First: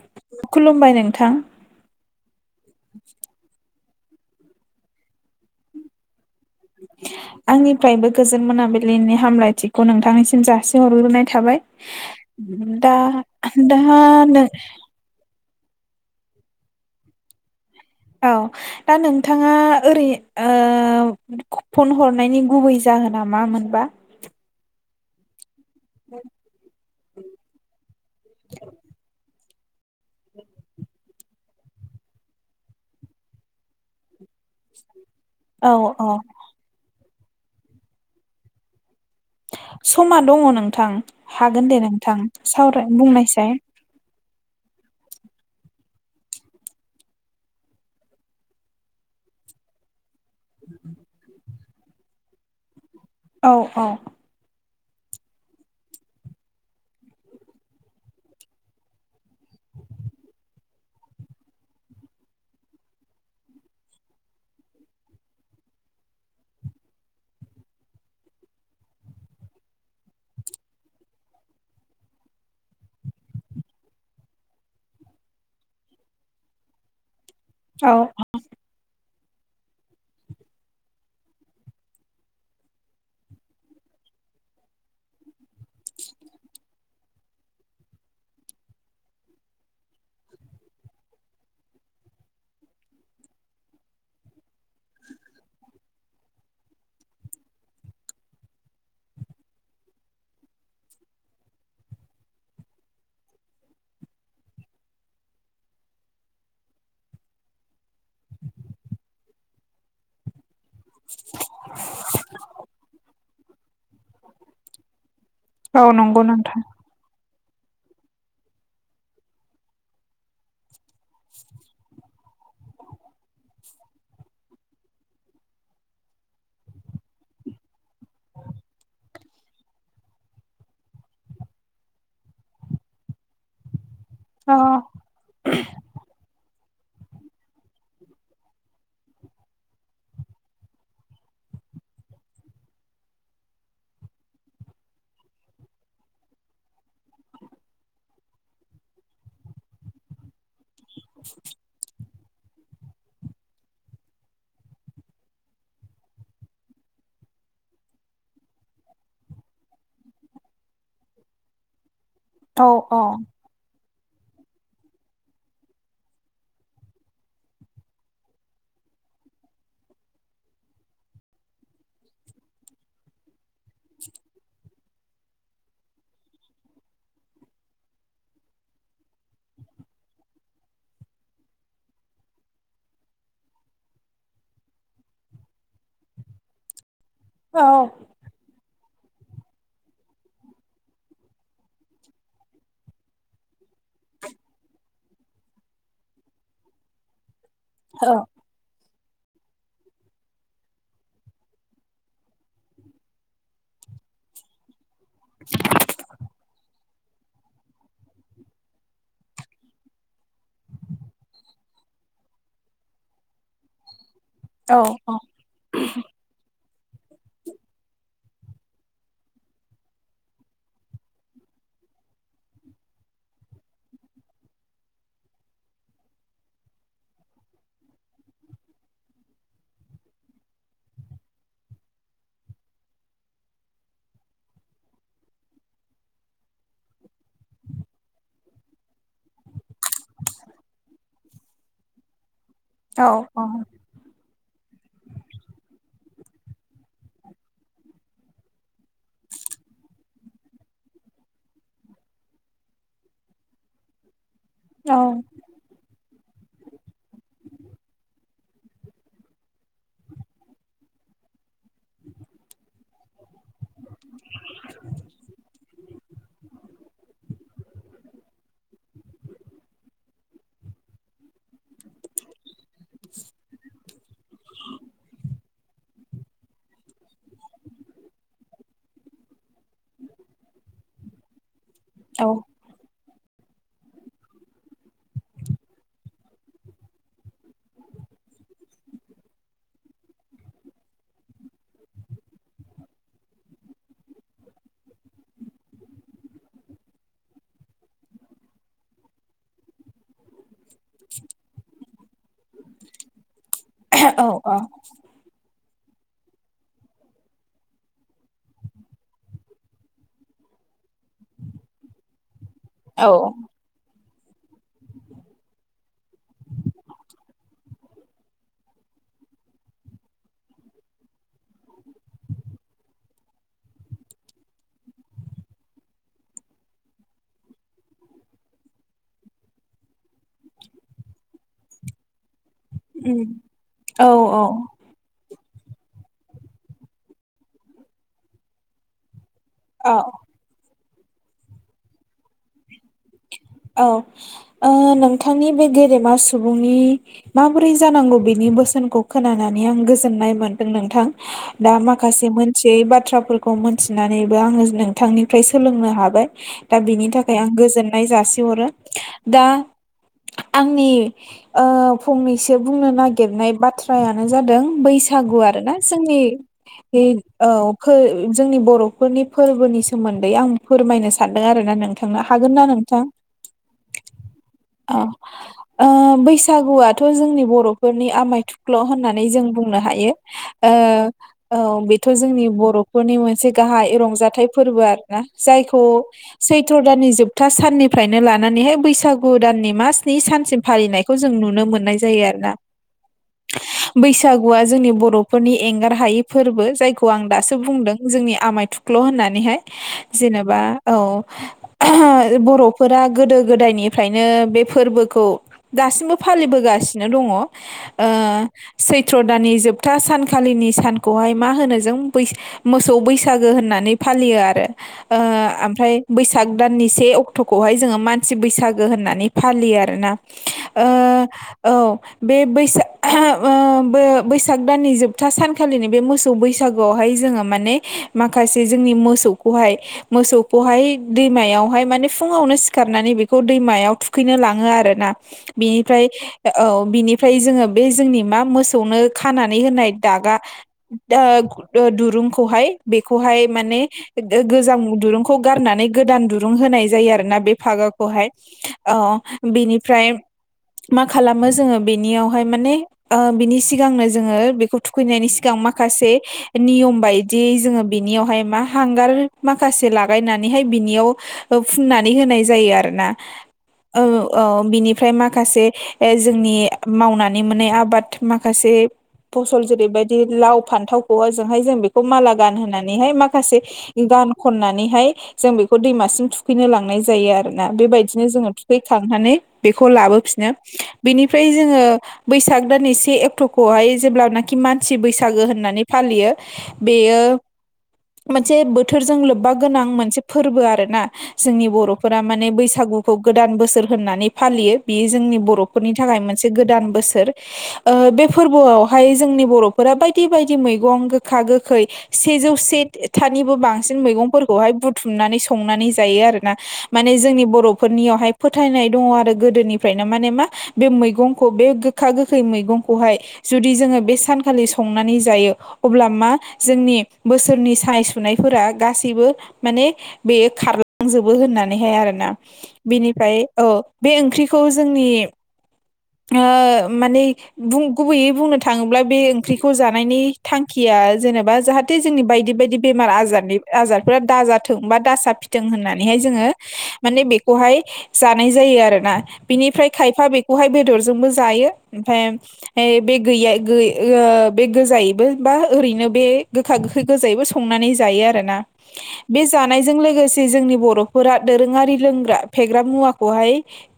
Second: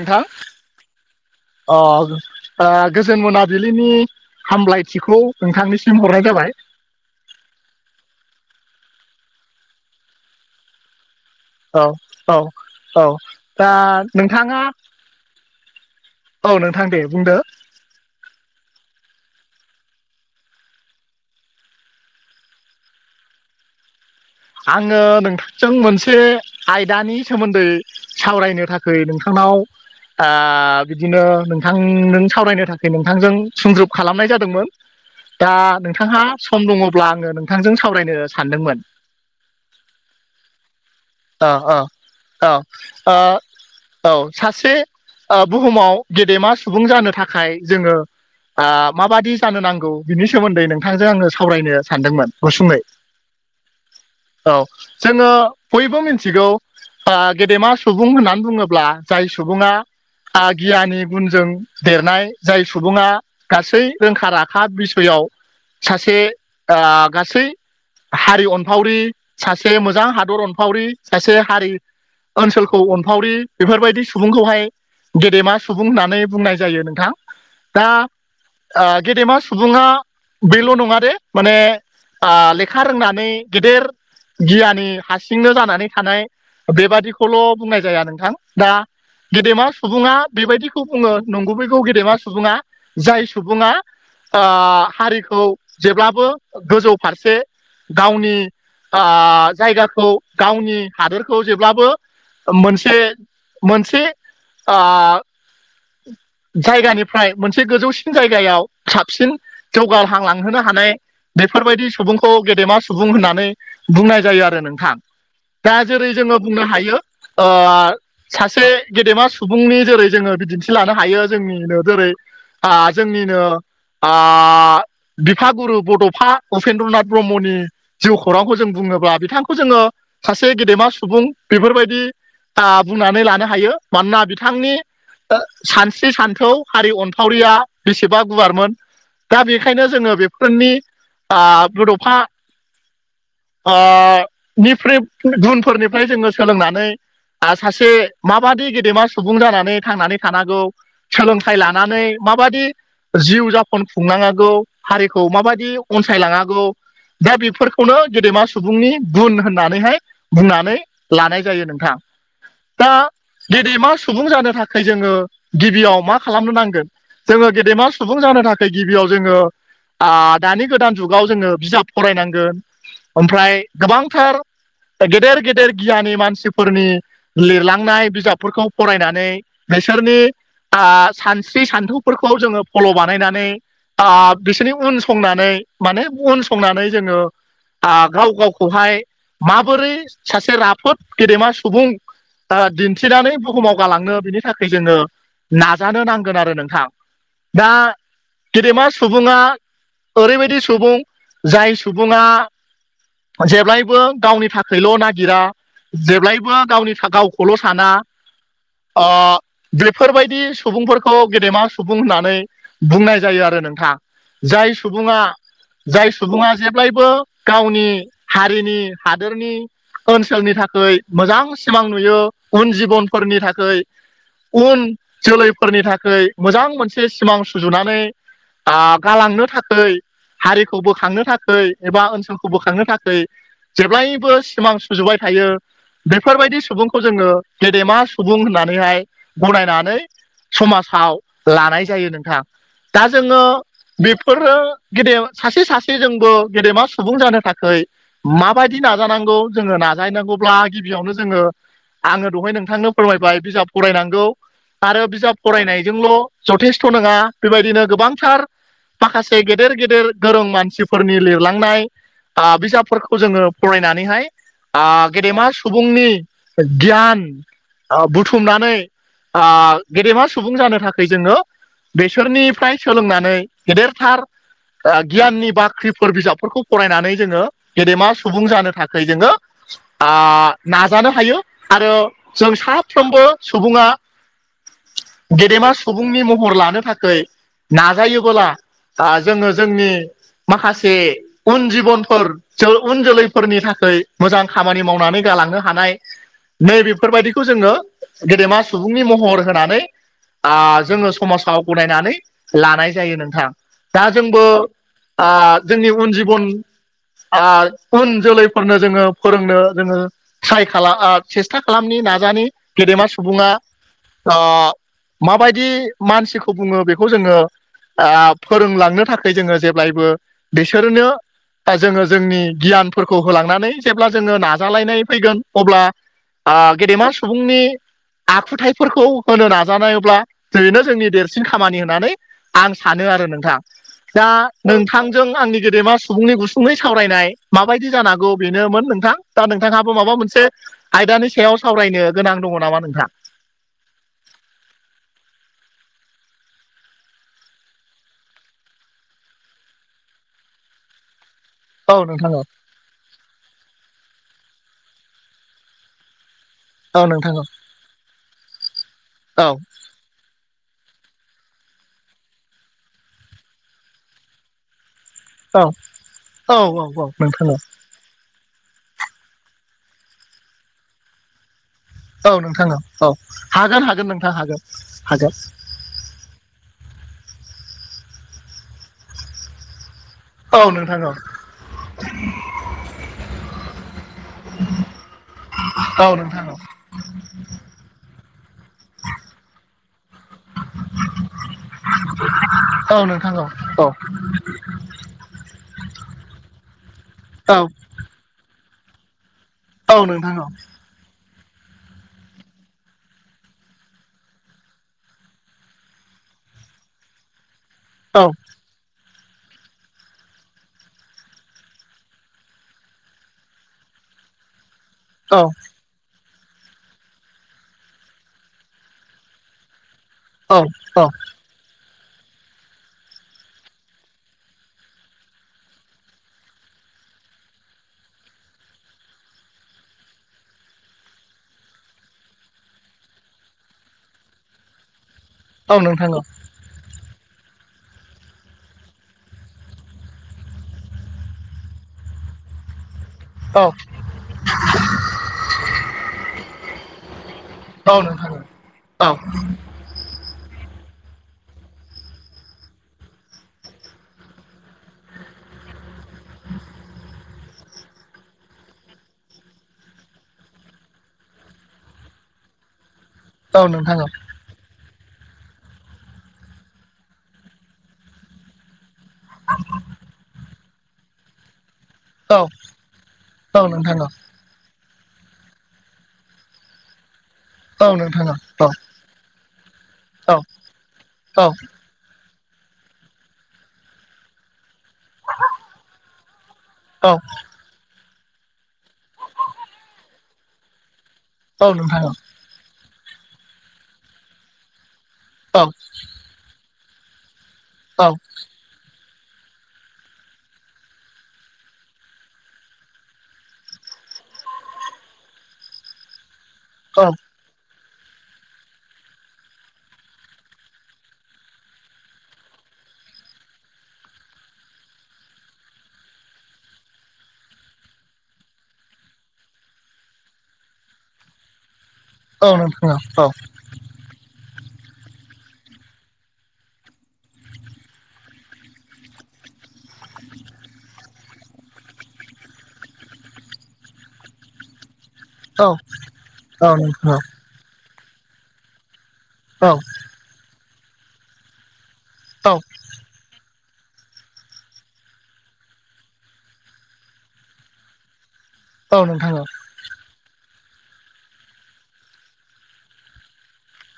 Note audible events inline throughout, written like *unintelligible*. नोंथां अ गोजोन मोनाबिलिनि हामलायथिखौ नोंथांनिसिम हरनाय जाबाय। आंनिफ्रायबो गोजोन मोनाबिलिनि हामलायथिखौ नोंथांनिसिम जासिहरग्रोनाय थाबाय। औ औ दा औ दा नो औ नोंथां दे बुंदो। औ दा नोंथाङा ओरै ओ फन हरनायनि गुबै जाहोन मा मोनबा? आङो नोंथां जों मोनसे आयदानि सोमोन्दै सावरायनो थाखै नोंथांनाव ओ बिदिनो नोंथां नों सावरायनो थाखाय नोंथांजों सुंद्रुब खालामनाय जादोंमोन। दा औ औ नोंथांहा सम दङब्ला आङो नोंथांजों सावरायनो सानदोंमोन। समा दङ नोंथां ओ हागोन ओ दे नोंथां औ सावराय ओ बुंनायसै। औ सासे ओ बुहुमाव गेदेमा सुबुं जानो थाखाय जोङो ओ माबादि जानो नांगौ बिनि सोमोन्दै नोंथांजों आङो सावरायनो सानदोंमोन गुसुङै। औ औ औ जोङो बयबो मिथिगौ ओ गेदेमा सुबुं होननानै बुङोब्ला जाय सुबुङा ओ गियानि गुनजों देरनाय जाय सुबुङा गासै रोंखा राखा बिसयआव सासे ओ गासै हारि अनफावरि सासे मोजां हादर अनफावरि सासे हारि ओनसोलखौ अनफावरि बेफोरबायदि सुबुंखौहाय गेदेमा सुबुं होननानै बुंनाय जायो नोंथां दा औ गेदेमा सुबुङा बेल' नङा दे माने लेखा रोंनानै गेदेर गियानि हारसिंनो जानानै थानाय बेबादि खौल' बुंनाय जाया नोंथां दा गेदेमा सुबुङा बेबायदिखौ बुङो नंगुबैगौ गेदेमा सुबुङा जाय सुबुङा ओ हारिखौ जेब्लाबो गोजौ फारसे गावनि ओ जायगाखौ गावनि हादोरखौ जेब्लाबो मोनसे मोनसे आ जायगानिफ्राय मोनसे गोजौसिन जायगायाव साबसिन जौगाहांलांहोनो हानाय बेफोरबायदि सुबुंखौ गेदेमा सुबुं होननानै बुंनाय जायो आरो नोंथां। दा औ जेरै नंगौ जोङो नोंथां बुंनो हायो ओ सासे गेदेमा सुबुंनि जेरै जोङो बिदिन्थि लानो हायो जोंनिनो जेरै ओ जोंनिनो आ बिफा गुरु बड'फा उपेन्द्रनाथ ब्रह्मनि जिउ खौरांखौ जों बुङोब्ला बिथांखौ जोङो सासे गेदेमा सुबुं बेफोरबायदि आ बुंनानै लानो हायो मानोना औ बिथांनि ओ सानस्रि सानथौ हारि अनफावरिया बेसेबा गुवारमोन। दा बेखायनो जोङो बेफोरनि आ बड'फा आ निफ्राय गुनफोरनिफ्राय जोङो सोलोंनानै आ सासे माबादि गेदेमा सुबुं जानानै थांनानै थानांगौ सोलोंथाइ लानानै माबायदि जिउ जाफन खुंनांगौ हारिखौ माबायदि अनसायलाङांगौ दा बेफोरखौनो गेदेमा सुबुंनि गुन होननानैहाय बुंनानै लानाय जायो नोंथां औ औ दिनै मा सुबुं जानो थाखाय जोङो गिबियाव मा खालामनो नांगोन जोङो गेदेमा सुबुं जानो थाखाय गिबियाव जोङो दानि गोदान जुगाव जोङो बिजाब फरायनांगोन ओमफ्राय गोबांथार गेदेर गेदेर गियानि मानसिफोरनि लिरलांनाय बिजाबफोरखौ फरायनानै बिसोरनि आ सानस्रि सान्थौफोरखौ जोङो फल' बानायनानै आ बिसोरनि उन संनानै माने उन संनानै जोङो औ आ गाव गावखौहाय माबोरै सासे राफोद गेदेमा सुबुं आ दिन्थिनानै बुहुमाव गालांनो बिनि थाखाय जोङो नाजानो नांगोन आरो नोंथां दा औ गेदेमा सुबुङा ओरैबायदि सुबुं जाय सुबुङा जेब्लायबो गावनि थाखायल' ना गिरा जेब्लायबो गावनि गावखौल' साना आ बेफोरबायदि सुबुंफोरखौ गेदेमा सुबुं होननानै बुंनाय जायो आरो नोंथां। जाय औ सुबुङा जाय सु बुङा जेब्लायबो गावनि हारिनि हादोरनि ओनसोलनि थाखाय मोजां सिमां नुयो उन जिबनफोरनि थाखोय उन जोलैफोरनि थाखाय मोजां मोनसे सिमां सुजुनानै आ गालांनो थाखोय हारिखौ बोखांनो थाखोय एबा ओनसोलखौ बोखांनो थाखोय जेब्लायबो सिमां सुजुबाय थायो। बेफोरबायदि सुबुंखौ जोङो गेदेमा सुबुं होननानैहाय गनायनानै समाजाव लानाय जायो नोंथां। दा औ जोङो बेफोरो गेदे सासे सासेजोंबो गेदेमा सुबुं जानो थाखोय माबायदि नाजानांगौ जोङो नाजाहैनांगौब्ला गिबियावनो जोङो आङो दहाय नोंथांनो फोरमायबाय बिजाब फरायनांगौ औ आरो बिजाब फरायनायजोंल' जथेस्थ' नङा बेबायदिनो गोबांथार माखासे गेदेर गेदेर गोरों मानसिफोरनि लिरलांनाय बिजाबफोरखौ जोङो फरायनानैहाय आ गेदेमा सुबुंनि गियान बुथु खुमनानै ओ गेदेमा सुबुं जानो थाखाय जोङो बेसोरनि फ्राय सोलोंनानै गेदेरथार गियाननि बाख्रिफोर बिजाब फोरफोरखौ फरायनानै जोङो गेदेमा सुबुं जानो थाखाय जोङो आ नाजानो हायो आरो जों साफ्रोमबो सुबुङा गेदेमा सुबुंनि महर लानो थाखाय नाजायोबोला ओ दा जोङो जोंनि माखासे उन जिबनफोर उन जोलैफोरनि थाखाय मोजां खामानि मावनानै गालांनो हानाय नै बेेफोरबायदिखौ जोङो गेदेमा सुबुंनि महर होनानै आ जोङो समाजाव गनायनानै लानाय जायो नोंथां। दा जोंबो आ जोंनि उन जिबन आ उन जोलैफोरनो जोङो फोरोंनो जोङो ट्राइ खालाम सेस्था खालामनि नाजानि गेदेमा सुबुङा आ माबायदि मानसिखौ बुङो बेखौ जोङो आ फोरोंलांनो थाखाय जोङो जेब्लायबो बिसोरनो आ जोङो जोंनि गियानफोरखौ होलांनानै जेब्ला जोङो नाजालायनाय फैगोन अब्ला आ गेदेमा सु बुंनि आखुथायफोरखौ होनो नाजानायब्ला जेनो जोंनि देरसिन खामानि होनानै आं सानो आरो नोंथां औ दा औ नों थांजों आंनि गेदेमा सुबुंनि गुसुङै सावरायनाय माबायदि जानांगौ बेनोमोन नोंथां। दा औ नोंथाङाबो माबा मोनसे आयदानि सायाव सावरायनो गोनां दङ नामा नोंथा? औ ओ नोंथांनि बे गेदेमा सुबुंनि माबोरै जानांगौ बेनि बोसोनखौ खोनानानै आं गोजोननाय मोनदों नोंथां। दा औ माखासे नोंथां औ मोनथियै बाथ्राफोर खौ मोनथिनानैबो आङो नोंथांनिफ्राय सोलोंनो हाबाय दा औ बिनि नोंथां थाखाय औ आं गोजोन जासि हरो औ दा आंनि ओ फंनैसो बुंनो नागिरनाय बाथ्रायानो जादों बै सागु आरो ना जोंनि औ नोंथां *unintelligible* औ फो जोंनि बर'फोरनि फोरबोनि सोमोन्दै आं फोरमायनो सानदों आरोना नों थांनो औ हागोन ना नोंथां औ नों औ हागोन हागोन नोंथां हागोन औ हागोन ओ बैसागुआथ' जोंनि बर'फोरनि आमाय थुख्ल' होननानै जों बुंनो हायो। औ नो ओ औ बेथ' जोंनि बर'फोरनि मोनसे गाहाय रंजाथाइ फोरबो आरो ना जायखौ औ नोंथां। सैथ्र दाननि जोबथा सान निफ्रायनो लानानैहाय बैसागु दाननि मा स्नि सानसिम फालिनायखौ जों नुनो मोननाय जायो आरोना। औ नोंथां औ नोंथां औ बैसागुआ जोंनि बर' फोरनि एंगार हायै फोर्बो जायखौ आं औ दासो बुंदों जोंनि आमाय थुख्ल' होननानैहाय। औ नोंथां जेनेबा औ बर'फोरा गोदो गोदायनिफ्रायनो बे फोर्बोखौ दासिमबो फालिबोगासिनो दङ। औ। सैथ्र' दानानि जोबथा सानखालिनि सानखौहाय मा होनो जों बै मोसौ बैसागो होननानै फालियो आरो। ओ औ। ओमफ्राय बैसाग दाननि से अक्ट'खौहाय जोङो मानसि बैसागो होननानै फालियो आरोना। ओ औ औ बे बैसाग ओ बो बैसाग दाननि जोबथा सानखालिनि बे मोसौ बैसाग बैसागोआवहाय जोङो माने माखासे जोंनि मोसौखौहाय मोसौखौहाय दैमायावहाय माने फुुंवावनो सिखारनानै बेखौ दैमायाव थुखैनो लाङो आरोना। औ बिनिफ्राय नोंथां औ औ बिनिफ्राय जोङो बे जोंनि मा मोसौनो खानानै होनाय दागा ओे दुरुंखौहाय बेखौहाय औ माने गोजाम दुरुंखौ गारनानै गोदान दुरुं होनाय जायो आरोना बे औ नोंथां औ फागाखौहाय नोंथां अ औ बिनिफ्राय मा खालामो जोङो बेनियावहाय माने ओ बिनि सिगांनो जोङो बेखौ खैनायनि सिगां माखासे नियम बाय दि जोङो बिनियावहाय मा हांगार माखासे लागायनानैहाय बिनियाव ओ फुननानै होनाय जायो आरोना। औ नोंथां औ। औ बिनिफ्राय माखासे ओ जोंनि मावनानै मोनै आबाद माखासे फसल जेरैबायदि लाव फान्थावखौहाय जोंहाय जों बे खौ माला गान होनानैहाय माखासे गान खननानैहाय जों बेखौ दैमासिम थु फैनो लांनाय जायो आरो ना बेबायदिनो जोङो थुखैखांनानै बेखौ लाबोफिनो। बेनिफ्राय जोङो बैसाग दाननै से अक्ट'खौहाय जेब्लाना खि मानसि बैसागो होननानै फालियो बेयो मोनसे बोथोरजों लोब्बा गोनां मोनसे फोर्बो आरोना। जोंनि बर'फोरा माने बैसागुखौ गोदान बोसोर होननानै फालियो। बेयो जोंनि बर'फोरनि थाखाय मोनसे गोदान बोसोर। ओ बे फोर्बोआव हाय जोंनि बर'फोरा बायदि बायदि मैगं गोखा गोखै सेजौ सेथानिबो बांसिन मैगंफोरखौहाय बुथुमनानै संनानै जायो आरोना। माने जोंनि बर'फोरनियावहाय फोथायनाय दङ आरो गोदोनिफ्रायनो माने मा बे मैगंखौ बे गोखा गोखै मैगंखौहाय जुदि जोङो बे सानखालि संनानै जायो अब्ला मा जोंनि बोसोरनि सानाय सुनायफोरा गासैबो माने बेयो खारलांजोबो होननानैहाय आरोना। बिनिफ्राय औ बे ओंख्रिखौ जोंनि ओ माने बुं गुबैयै बुंनो थाङोब्ला बे ओंख्रिखौ जानायनि थांखिया जेनेबा जाहा‌ थे जोंनि बायदि बायदि बेमार आजारनि आजारफोरा दाजाथों बा दा जा थों होननानैहाय जोङो माने बे खौहाय जानाय जायो आरोना। बिनिफ्राय खायफा बेखौहाय बेदरजोंबो जायो। ओमफ्राय ऐ बे गैया गै बे गोजायैबो बा ओरैनो बे गोखा गोखै गोजायैबो संनानै जायो आरोना बे जानायजों लोगोसे जे जोंनि बर'फोरा दोरोङारि लोंग्रा फेग्रा मुवाखौहाय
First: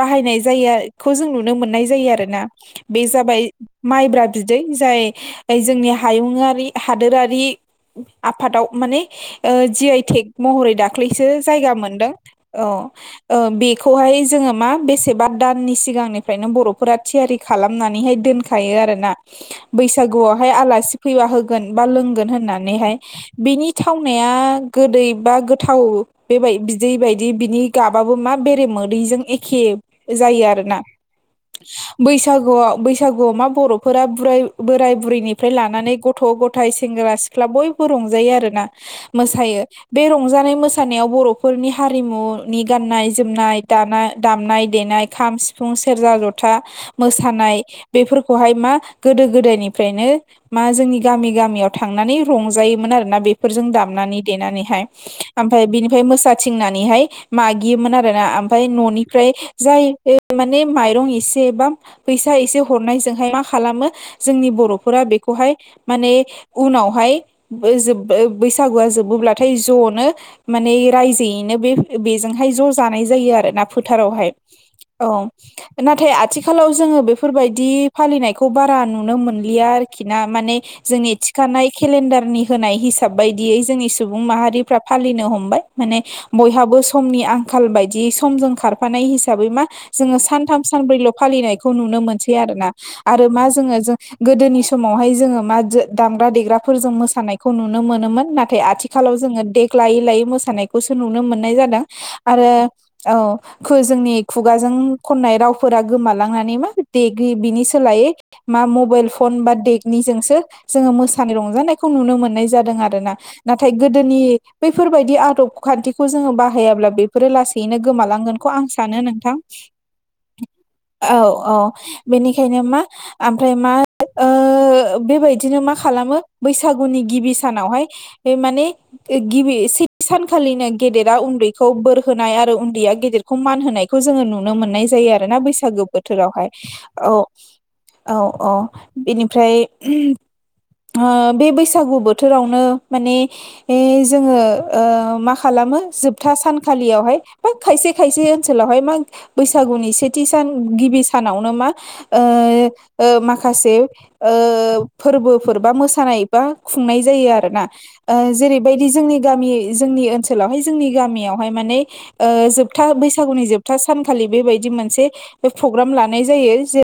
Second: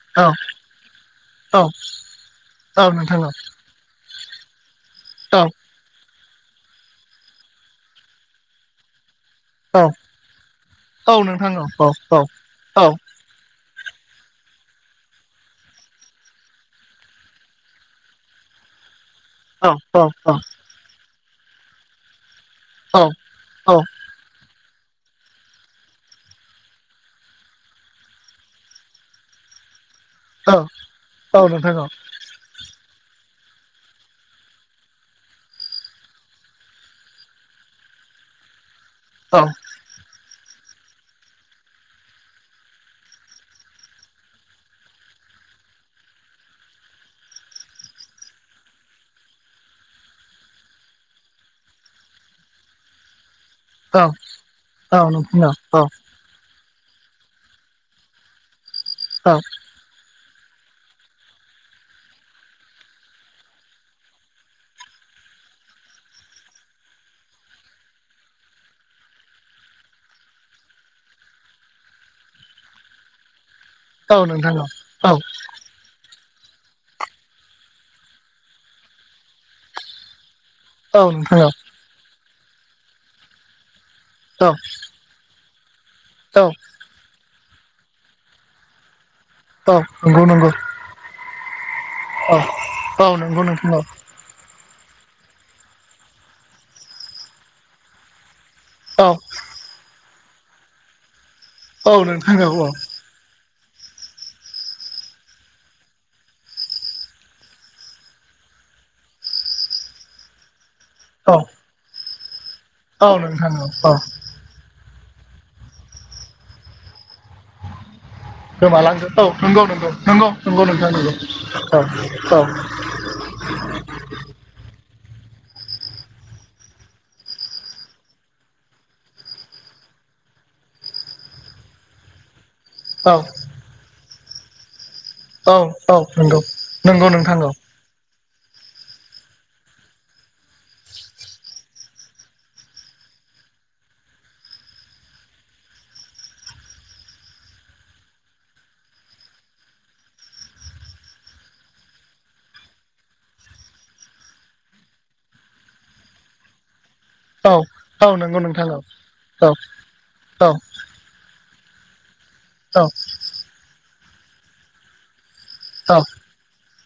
बाहायनाय जायोखौ जों नुनो मोननाय जायो आरो ना बे नोंथां जाबाय माइब्रा बिदै जाय औ जोंनि हायुंङारि हादोरारि आफादाव माने औ जि आइ थेग महरै दाख औ खख्लैसो नोंथां औ जायगा मोनदों औ औ बेखौहाय जोंङो मा बेसेबा दाननि सिगांनिफ्रायनो बर'फोरा थियारि खालामनानैहाय दोनखायो आरोना बैसागुआवहाय आलासि फैबा होगोन बा लोंगोन होननानैहाय बिनि औ थाव गोदै बा गो थाव बेबाय बिदै बायदि बिनि गाबाबो मा बेरे मोदैजों एखे जायो औ आरोना औ नोंथां औ बैस बैसागुआव बैसागुआव मा बर'फोरा ब बोराय बुरैनिफ्राय लानानै गथ' गथाय सेंग्रा सि सिख्ला बयबो रंजायो आरोना औ मोसायो बे रंजानाय मोसानायाव बर'फोरनि हारिमुनि गाननाय जोमनाय दामनाय देनाय खाम सिफुं सिफुं सेरजा जथा मोसानाय बेफोरखौहाय मा गोदो गोदायनिफ्रायनो मा जोंनि गामि गामियाव थांनानै रंजायोमोन आरोना बे जों दाम औ नानै देनानैहाय औ नोंथां ओमफाय औ औ नोंथां औ बिनि फाय मो थिंनानैहाय मागियोमोन आरोना ओमफ्राय न'निफ्राय औ जाय माने माइरं एसे बा फैसा एसे हरनायजोंहाय मा खालामो जोंनि बर'फोरा बेखौहाय माने उनावहाय बैजो बैसागुआ जोबोब्लाथाय ज'नो माने रायजोयैनो बे बेजोंहाय ज' जानाय जायो आरोना औ फोथारावहाय नोंथां औ नाथाय आथिखालाव जोंङो बेफोरबायदि फालिनायखौ बारा नुनो मोनलिया आरोखि ना माने जोंनि थिखानाय केलेन्डारनि होनाय हिसाब बायदियै जोंनि सुबुं माहारिफ्रा फालिनो हमबाय माने बयहाबो समनि आंखाल बायदि समजों खार फानाय हिसाबै मा जोंङो सानथाम सानब्रैल' फालिनायखौ नुनो औ मोनसै आरोना औ आरो नंगौ मा नोंथां जोङो औ जों गोदोनि समावहाय जोंङो मा दामग्रा देग्राफोरजों मोसानायखौ नुनो मोनोमोन ना थाय औ आथिखालाव जोंङो देग लायै लायै मोसानायखौसो नुनो मोननाय जादों औ नोंथां आरो औ औ खो जोंनि खुगाजों खननाय रावफोरा गोमालांनानै मा दे बिनि सोलायै मा मबाइल फन बा देकनिजोंसो जोंङो औ मोसानाय रंजानायखौ नुनो मोननाय जादों औ आरोना नोंथां नाथाय औ गोदोनि बैफोरबायदि आदब खान्थिखौ जोंङो बाहायाब्ला बेफोरो लासैनो गोमालांगोन। खौ आं सानो गोमालांगोन औ नोंथां नंगौ नंगौ नंगौ नंगौ नोंथां नंगौ औ औ बेनिखायनो मा ओमफ्राय मा ओ बेबायदिनो मा खालामो बैसागुनि गिबि सानावहाय बे माने गिबि सेथि सानखालिनो गेदेरा उन्दैखौ बोर होनाय आरो उन्दैया औ गेदेरखौ मान होनाय। खौ जोंङो नुनो मोननाय जायो आरोना औ बैसागो औ नंगौ बोथोरावहाय नंगौ औ नोंथां औ औ बेनिफ्राय ओ बे बैसागु बोथोरावनो माने ए जोंङो ओ मा खालामो जोबथा सानखालियावहाय बा खायसे खायसे ओनसोलावहाय मा बैसागुनि सेथि सान गिबि सानावनो मा ओ ओ माखासे ओ फोरबोफोर बा मोसानाय बा खुंनाय जायो औ आरोना औ ओ नंगौ नोंथां औ जेरैबाय बि जोंनि गामि औ जोंनि औ ओनसोलावहाय जोंनि गामियावहाय माने ओ औ जोबथा बैसागुनि जोबथा सानखालि बेबायदि मोनसे प्रग्राम औ लानाय जायो जे